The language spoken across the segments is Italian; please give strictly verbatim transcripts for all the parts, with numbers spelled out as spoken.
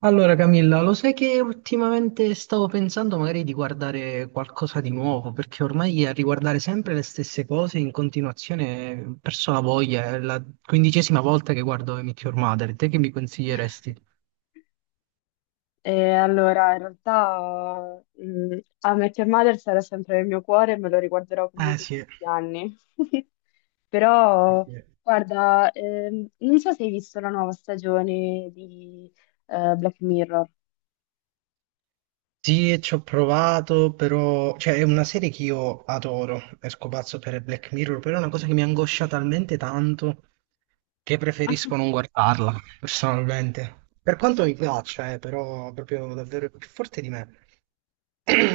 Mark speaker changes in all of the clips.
Speaker 1: Allora Camilla, lo sai che ultimamente stavo pensando magari di guardare qualcosa di nuovo, perché ormai a riguardare sempre le stesse cose in continuazione ho perso la voglia, è la quindicesima volta che guardo I Meet Your Mother, te che mi consiglieresti?
Speaker 2: E allora, in realtà, mh, a Met Your Mother sarà sempre nel mio cuore e me lo riguarderò
Speaker 1: Eh
Speaker 2: comunque
Speaker 1: sì,
Speaker 2: tutti gli anni.
Speaker 1: sì,
Speaker 2: Però,
Speaker 1: sì.
Speaker 2: guarda, ehm, non so se hai visto la nuova stagione di eh, Black Mirror.
Speaker 1: Sì, e ci ho provato, però. Cioè, è una serie che io adoro, esco pazzo per Black Mirror, però è una cosa che mi angoscia talmente tanto che preferisco non guardarla, personalmente. Per quanto mi piaccia, eh, però proprio davvero è più forte di me.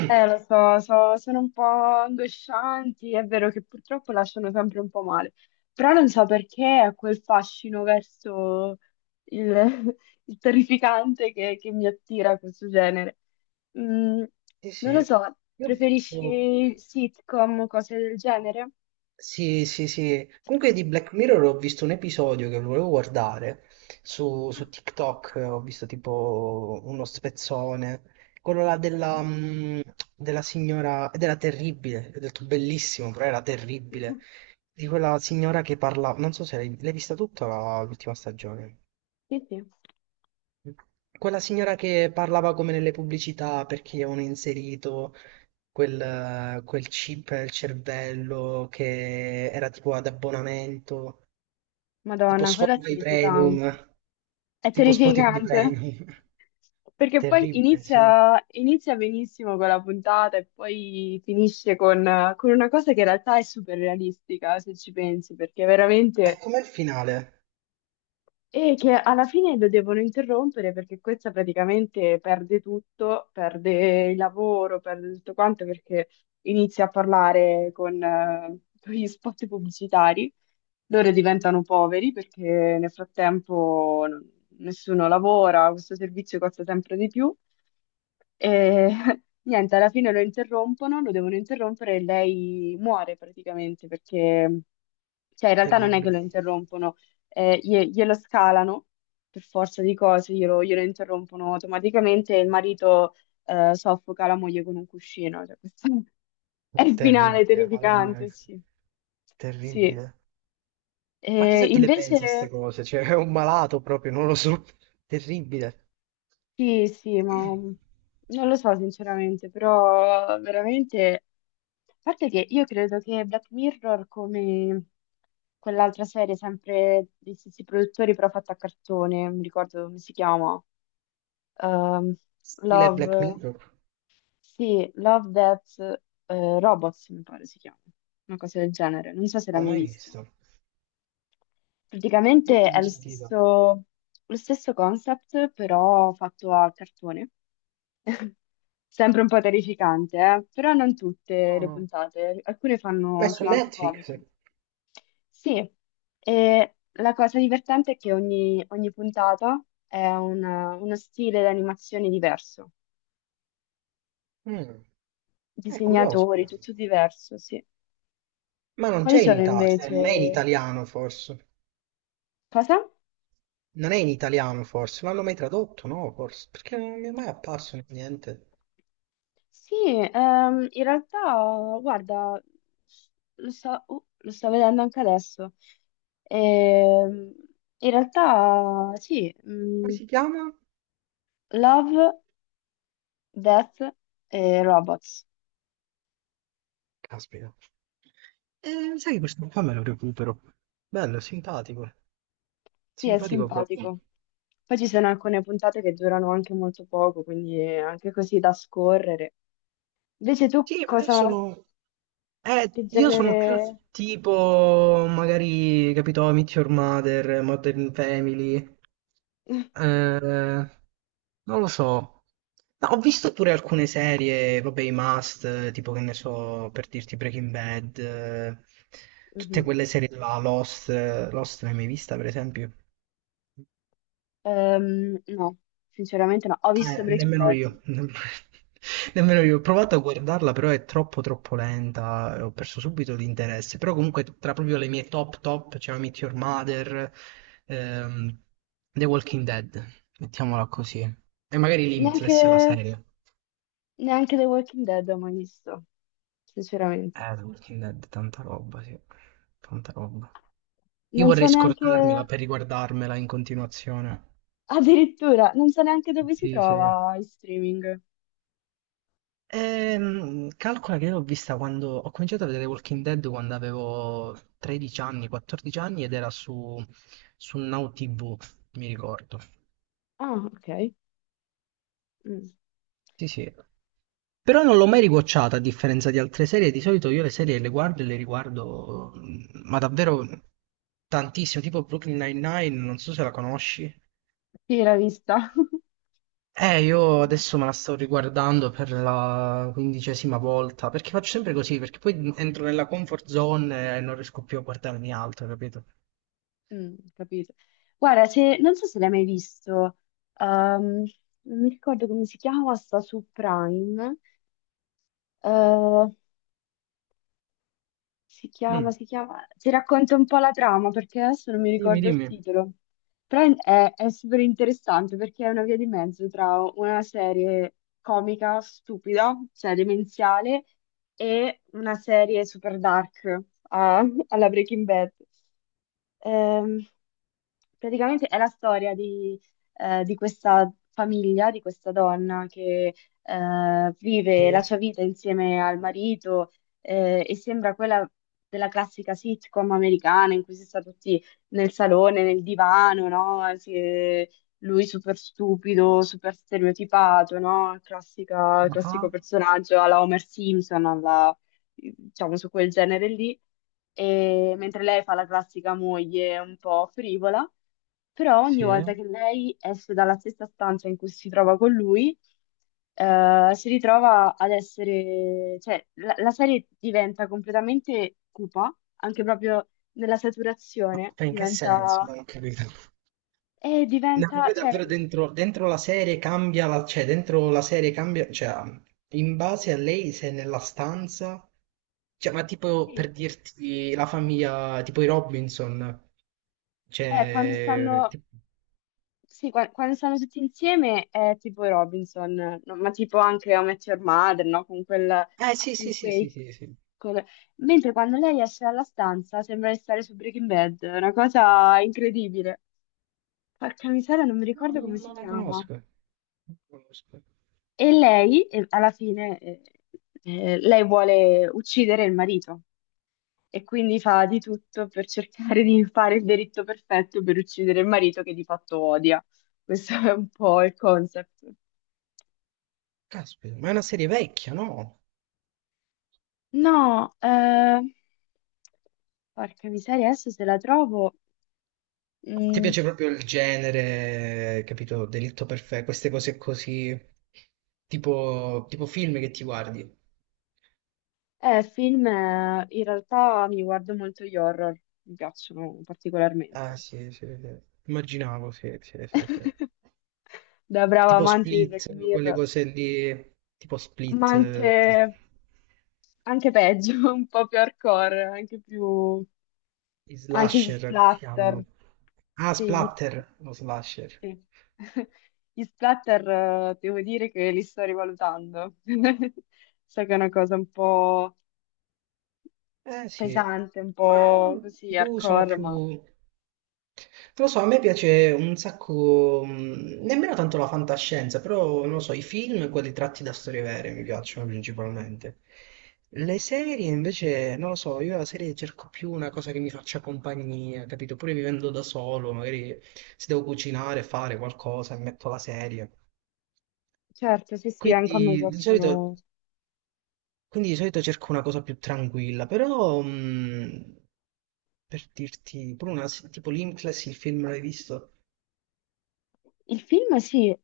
Speaker 2: Eh, lo so, so- sono un po' angoscianti. È vero che purtroppo lasciano sempre un po' male, però non so perché ha quel fascino verso il, il terrificante che, che mi attira questo genere. Mm,
Speaker 1: Sì,
Speaker 2: Non lo
Speaker 1: sì.
Speaker 2: so,
Speaker 1: Io ho visto.
Speaker 2: preferisci sitcom o cose del genere?
Speaker 1: Sì, sì, sì. Comunque di Black Mirror ho visto un episodio che volevo guardare su, su TikTok, ho visto tipo uno spezzone, quello là della, mm, della signora, ed era terribile, ho detto bellissimo, però era terribile, di quella signora che parla, non so se l'hai l'hai vista tutta la- l'ultima stagione,
Speaker 2: Sì, sì.
Speaker 1: quella signora che parlava come nelle pubblicità perché avevano inserito quel, quel chip nel cervello che era tipo ad abbonamento, tipo
Speaker 2: Madonna, quella è
Speaker 1: Spotify
Speaker 2: terrificante.
Speaker 1: Premium,
Speaker 2: È
Speaker 1: tipo Spotify
Speaker 2: terrificante.
Speaker 1: Premium.
Speaker 2: Perché poi
Speaker 1: Terribile, sì.
Speaker 2: inizia, inizia benissimo con la puntata e poi finisce con, con una cosa che in realtà è super realistica, se ci pensi, perché
Speaker 1: E
Speaker 2: veramente
Speaker 1: com'è il finale?
Speaker 2: e che alla fine lo devono interrompere perché questa praticamente perde tutto, perde il lavoro, perde tutto quanto perché inizia a parlare con, eh, con gli spot pubblicitari. Loro diventano poveri perché nel frattempo non- nessuno lavora, questo servizio costa sempre di più. E niente, alla fine lo interrompono, lo devono interrompere e lei muore praticamente perché, cioè in realtà non è che
Speaker 1: Terribile.
Speaker 2: lo interrompono eh, glie- glielo scalano per forza di cose, glielo, glielo interrompono automaticamente e il marito eh, soffoca la moglie con un cuscino. Cioè, questo è il finale
Speaker 1: Terribile, madonna
Speaker 2: terrificante,
Speaker 1: mia.
Speaker 2: sì. Sì.
Speaker 1: Terribile. Ma
Speaker 2: Eh,
Speaker 1: chissà chi le
Speaker 2: invece,
Speaker 1: pensa a queste cose, cioè è un malato proprio, non lo so. Terribile.
Speaker 2: sì, sì, ma mm, non lo so sinceramente, però veramente. A parte che io credo che Black Mirror, come quell'altra serie sempre degli stessi produttori però fatta a cartone, non mi ricordo come si chiama. Ehm,
Speaker 1: Stile Black
Speaker 2: Love,
Speaker 1: Mirror?
Speaker 2: sì, Love Death eh, Robots, mi pare si chiama, una cosa del genere, non so se
Speaker 1: Non
Speaker 2: l'hai
Speaker 1: ho
Speaker 2: mai
Speaker 1: mai
Speaker 2: vista.
Speaker 1: visto. Non l'ho
Speaker 2: Praticamente è
Speaker 1: mai
Speaker 2: lo
Speaker 1: sentito.
Speaker 2: stesso, lo stesso concept, però fatto a cartone. Sempre un po' terrificante, eh? Però non tutte le
Speaker 1: No.
Speaker 2: puntate, alcune
Speaker 1: Ma è
Speaker 2: fanno,
Speaker 1: su
Speaker 2: sono anche
Speaker 1: Netflix?
Speaker 2: comiche. Sì, e la cosa divertente è che ogni, ogni puntata è una- uno stile di animazione diverso.
Speaker 1: Mm, è curioso.
Speaker 2: Disegnatori, tutto diverso, sì.
Speaker 1: Ma non
Speaker 2: Quali
Speaker 1: c'è in
Speaker 2: sono
Speaker 1: Italia,
Speaker 2: invece?
Speaker 1: non è in italiano forse.
Speaker 2: Cosa?
Speaker 1: Non è in italiano forse, non l'hanno mai tradotto, no, forse, perché non mi è mai apparso in niente.
Speaker 2: Sì, ehm, in realtà, guarda, lo sto, uh, lo sto vedendo anche adesso. Ehm, In realtà, sì,
Speaker 1: Come
Speaker 2: mm,
Speaker 1: si chiama?
Speaker 2: Love, Death e Robots.
Speaker 1: Caspita. Eh, sai che questo qua me lo recupero. Bello, simpatico.
Speaker 2: Sì, è
Speaker 1: Simpatico proprio.
Speaker 2: simpatico. Poi ci sono alcune puntate che durano anche molto poco, quindi è anche così da scorrere. Invece tu
Speaker 1: Sì, ma io
Speaker 2: cosa,
Speaker 1: sono. Eh,
Speaker 2: che
Speaker 1: io sono più
Speaker 2: genere.
Speaker 1: tipo, magari, capito, I Meet Your Mother, Modern Family, eh, non lo so. No, ho visto pure alcune serie, vabbè, i must, eh, tipo che ne so, per dirti Breaking Bad, eh, tutte
Speaker 2: Mhm.
Speaker 1: quelle serie là, Lost, eh, Lost l'hai mai vista, per esempio?
Speaker 2: Ehm, no, sinceramente no. Ho visto
Speaker 1: Eh,
Speaker 2: Breaking
Speaker 1: nemmeno
Speaker 2: Bad.
Speaker 1: io, nemmeno io. Ho provato a guardarla, però è troppo troppo lenta, e ho perso subito l'interesse. Però comunque tra proprio le mie top top c'è Meet Your Mother, ehm, The Walking Dead, mettiamola così. E magari
Speaker 2: Neanche,
Speaker 1: Limitless la serie.
Speaker 2: neanche The Walking Dead ho mai visto, sinceramente.
Speaker 1: Eh, The Walking Dead, tanta roba, sì. Tanta roba. Io
Speaker 2: Non so
Speaker 1: vorrei
Speaker 2: neanche,
Speaker 1: scordarmela per riguardarmela in continuazione.
Speaker 2: addirittura, non so neanche dove si
Speaker 1: Sì, sì.
Speaker 2: trova in streaming.
Speaker 1: Ehm, calcola che io l'ho vista quando ho cominciato a vedere Walking Dead quando avevo tredici anni, quattordici anni ed era su, su Now T V, mi ricordo.
Speaker 2: Ah, ok. Mm.
Speaker 1: Sì, sì. Però non l'ho mai riguardata a differenza di altre serie. Di solito io le serie le guardo e le riguardo, mm, ma davvero tantissimo, tipo Brooklyn Nine-Nine, non so se la conosci.
Speaker 2: Sì, l'ho vista.
Speaker 1: Eh, io adesso me la sto riguardando per la quindicesima volta, perché faccio sempre così, perché poi entro nella comfort zone e non riesco più a guardarmi altro, capito?
Speaker 2: Mm, capito. Guarda, se, non so se l'hai mai visto, ehm, non mi ricordo come si chiama, sta su Prime. Eh, Si chiama,
Speaker 1: Mm.
Speaker 2: si chiama... Ti racconto un po' la trama perché adesso non mi
Speaker 1: Dimmi,
Speaker 2: ricordo il
Speaker 1: dimmi.
Speaker 2: titolo. Però è, è super interessante perché è una via di mezzo tra una serie comica stupida, cioè demenziale, e una serie super dark a- alla Breaking Bad. Ehm, praticamente è la storia di, eh, di questa famiglia, di questa donna che eh, vive la
Speaker 1: Sì?
Speaker 2: sua vita insieme al marito eh, e sembra quella della classica sitcom americana in cui si sta tutti nel salone, nel divano, no? Si- lui super stupido, super stereotipato, no? Classica-
Speaker 1: Ah,
Speaker 2: classico personaggio alla Homer Simpson, alla, diciamo su quel genere lì e- mentre lei fa la classica moglie un po' frivola, però ogni
Speaker 1: sì.
Speaker 2: volta che lei esce dalla stessa stanza in cui si trova con lui, eh, si ritrova ad essere, cioè la, la serie diventa completamente cupa, anche proprio nella saturazione,
Speaker 1: Ma in che senso?
Speaker 2: diventa,
Speaker 1: Non ho capito.
Speaker 2: e
Speaker 1: No,
Speaker 2: diventa,
Speaker 1: proprio
Speaker 2: cioè,
Speaker 1: davvero dentro, dentro la serie cambia, la- cioè dentro la serie cambia, cioè in base a lei se è nella stanza, cioè ma tipo per
Speaker 2: sì,
Speaker 1: dirti la famiglia, tipo i Robinson,
Speaker 2: eh, quando
Speaker 1: cioè...
Speaker 2: stanno.
Speaker 1: ti-
Speaker 2: Sì, qua- quando stanno tutti insieme è tipo i Robinson, no? Ma tipo anche How I Met Your Mother, no? Con quel,
Speaker 1: Eh sì sì
Speaker 2: con
Speaker 1: sì
Speaker 2: quei.
Speaker 1: sì sì sì,
Speaker 2: col- Mentre quando lei esce dalla stanza sembra di stare su Breaking Bad, è una cosa incredibile. Porca miseria, non mi
Speaker 1: no,
Speaker 2: ricordo
Speaker 1: non,
Speaker 2: come si
Speaker 1: non la
Speaker 2: chiama.
Speaker 1: conosco, non la conosco.
Speaker 2: E lei, eh, alla fine, eh, eh, lei vuole uccidere il marito e quindi fa di tutto per cercare di fare il delitto perfetto per uccidere il marito che di fatto odia. Questo è un po' il concept.
Speaker 1: Caspita, ma è una serie vecchia, no?
Speaker 2: No, eh, porca miseria, adesso se la trovo.
Speaker 1: Ti
Speaker 2: Mm,
Speaker 1: piace proprio il genere, capito? Delitto perfetto, queste cose così, tipo, tipo film che ti guardi.
Speaker 2: eh, film, eh, in realtà mi guardo molto gli horror, mi piacciono
Speaker 1: Ah,
Speaker 2: particolarmente.
Speaker 1: sì, sì, sì. Immaginavo, sì, sì, sì, sì.
Speaker 2: Da brava
Speaker 1: Tipo
Speaker 2: amante di Black
Speaker 1: Split, quelle
Speaker 2: Mirror,
Speaker 1: cose lì, tipo
Speaker 2: ma
Speaker 1: Split,
Speaker 2: anche,
Speaker 1: eh,
Speaker 2: anche peggio, un po' più hardcore, anche più.
Speaker 1: i
Speaker 2: Anche gli
Speaker 1: slasher, come si
Speaker 2: splatter.
Speaker 1: chiamano? Ah,
Speaker 2: Sì, gli-
Speaker 1: Splatter, lo slasher.
Speaker 2: Sì. Gli splatter, eh, devo dire che li sto rivalutando. So che è una cosa un po'
Speaker 1: Eh sì,
Speaker 2: pesante, un
Speaker 1: ma
Speaker 2: po' così
Speaker 1: boh, sono
Speaker 2: hardcore,
Speaker 1: più.
Speaker 2: ma
Speaker 1: Non lo so, a me piace un sacco, mh, nemmeno tanto la fantascienza, però non lo so, i film, quelli tratti da storie vere mi piacciono principalmente. Le serie invece, non lo so, io la serie cerco più una cosa che mi faccia compagnia, capito? Pure vivendo da solo, magari se devo cucinare, fare qualcosa, mi metto la serie.
Speaker 2: certo, sì, sì, anche a me
Speaker 1: Quindi di
Speaker 2: piacciono.
Speaker 1: solito quindi di solito cerco una cosa più tranquilla, però mh, per dirti, pure una, se- tipo Limitless, il film l'hai visto?
Speaker 2: Il film, sì.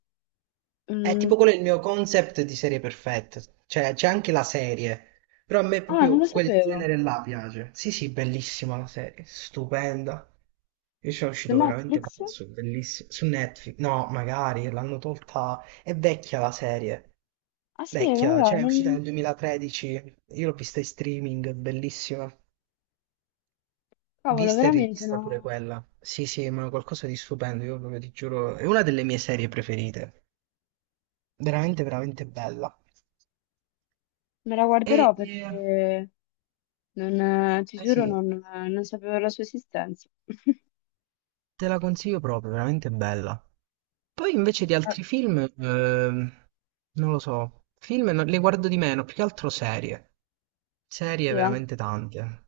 Speaker 1: È
Speaker 2: Mm.
Speaker 1: tipo quello è il mio concept di serie perfetta, cioè c'è anche la serie, però a me
Speaker 2: Ah, non
Speaker 1: proprio
Speaker 2: lo
Speaker 1: quel
Speaker 2: sapevo.
Speaker 1: genere là piace. Sì, sì, bellissima la serie, stupenda. Io ci sono
Speaker 2: Su
Speaker 1: uscito veramente
Speaker 2: Netflix?
Speaker 1: pazzo, bellissimo. Su Netflix, no, magari l'hanno tolta, è vecchia la serie.
Speaker 2: Ah, sì,
Speaker 1: Vecchia,
Speaker 2: vabbè,
Speaker 1: cioè è uscita
Speaker 2: non.
Speaker 1: nel duemilatredici, io l'ho vista in streaming, è bellissima.
Speaker 2: Cavolo,
Speaker 1: Vista e
Speaker 2: veramente
Speaker 1: rivista pure
Speaker 2: no.
Speaker 1: quella. Sì, sì, ma qualcosa di stupendo, io proprio ti giuro, è una delle mie serie preferite. Veramente, veramente bella.
Speaker 2: Me la
Speaker 1: E
Speaker 2: guarderò
Speaker 1: eh,
Speaker 2: perché non, eh, ti
Speaker 1: eh
Speaker 2: giuro,
Speaker 1: sì,
Speaker 2: non, non sapevo la sua esistenza.
Speaker 1: te la consiglio proprio, veramente bella. Poi invece di
Speaker 2: Eh,
Speaker 1: altri film, ehm, non lo so, film non- le guardo di meno, più che altro serie. Serie
Speaker 2: Sì, eh.
Speaker 1: veramente tante.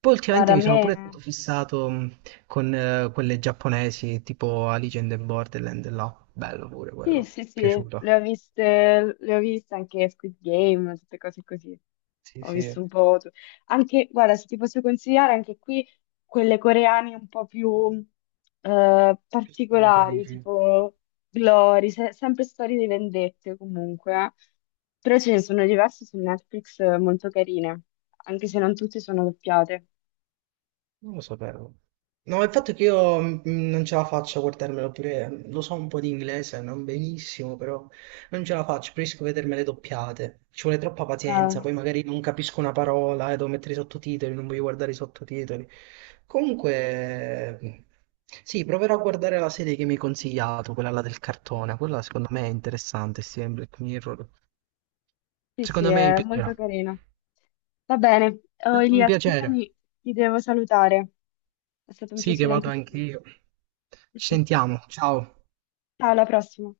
Speaker 1: Poi ultimamente
Speaker 2: Guarda, a
Speaker 1: mi sono
Speaker 2: me.
Speaker 1: pure stato fissato mh, con eh, quelle giapponesi, tipo Alice in the Borderland, là. Bello pure
Speaker 2: Sì,
Speaker 1: quello,
Speaker 2: sì, sì,
Speaker 1: piaciuto.
Speaker 2: le ho viste, le ho viste anche Squid Game, tutte cose così.
Speaker 1: Sì,
Speaker 2: Ho
Speaker 1: sì,
Speaker 2: visto un po'. tu- Anche, guarda, se ti posso consigliare, anche qui quelle coreane un po' più eh,
Speaker 1: più spinta
Speaker 2: particolari,
Speaker 1: dici.
Speaker 2: tipo Glory, se- sempre storie di vendette comunque. eh. Però ce ne sono diverse su Netflix eh, molto carine, anche se non tutte sono doppiate.
Speaker 1: Non lo sapevo. No, il fatto è che io mm, non ce la faccio a guardarmelo pure, lo so un po' di inglese, non benissimo, però non ce la faccio, preferisco vedermele doppiate. Ci vuole troppa
Speaker 2: Eh,
Speaker 1: pazienza, poi magari non capisco una parola e devo mettere i sottotitoli, non voglio guardare i sottotitoli. Comunque, sì, proverò a guardare la serie che mi hai consigliato, quella là del cartone, quella secondo me è interessante, sì, in Black Mirror.
Speaker 2: Sì, sì,
Speaker 1: Secondo me mi
Speaker 2: è molto
Speaker 1: piacerà.
Speaker 2: carino.
Speaker 1: È
Speaker 2: Va bene. Oh,
Speaker 1: stato un
Speaker 2: Elia,
Speaker 1: piacere.
Speaker 2: scusami, ti devo salutare. È stato un
Speaker 1: Sì, che
Speaker 2: piacere
Speaker 1: vado
Speaker 2: anche per me.
Speaker 1: anch'io. Ci sentiamo, ciao.
Speaker 2: Ciao, alla prossima.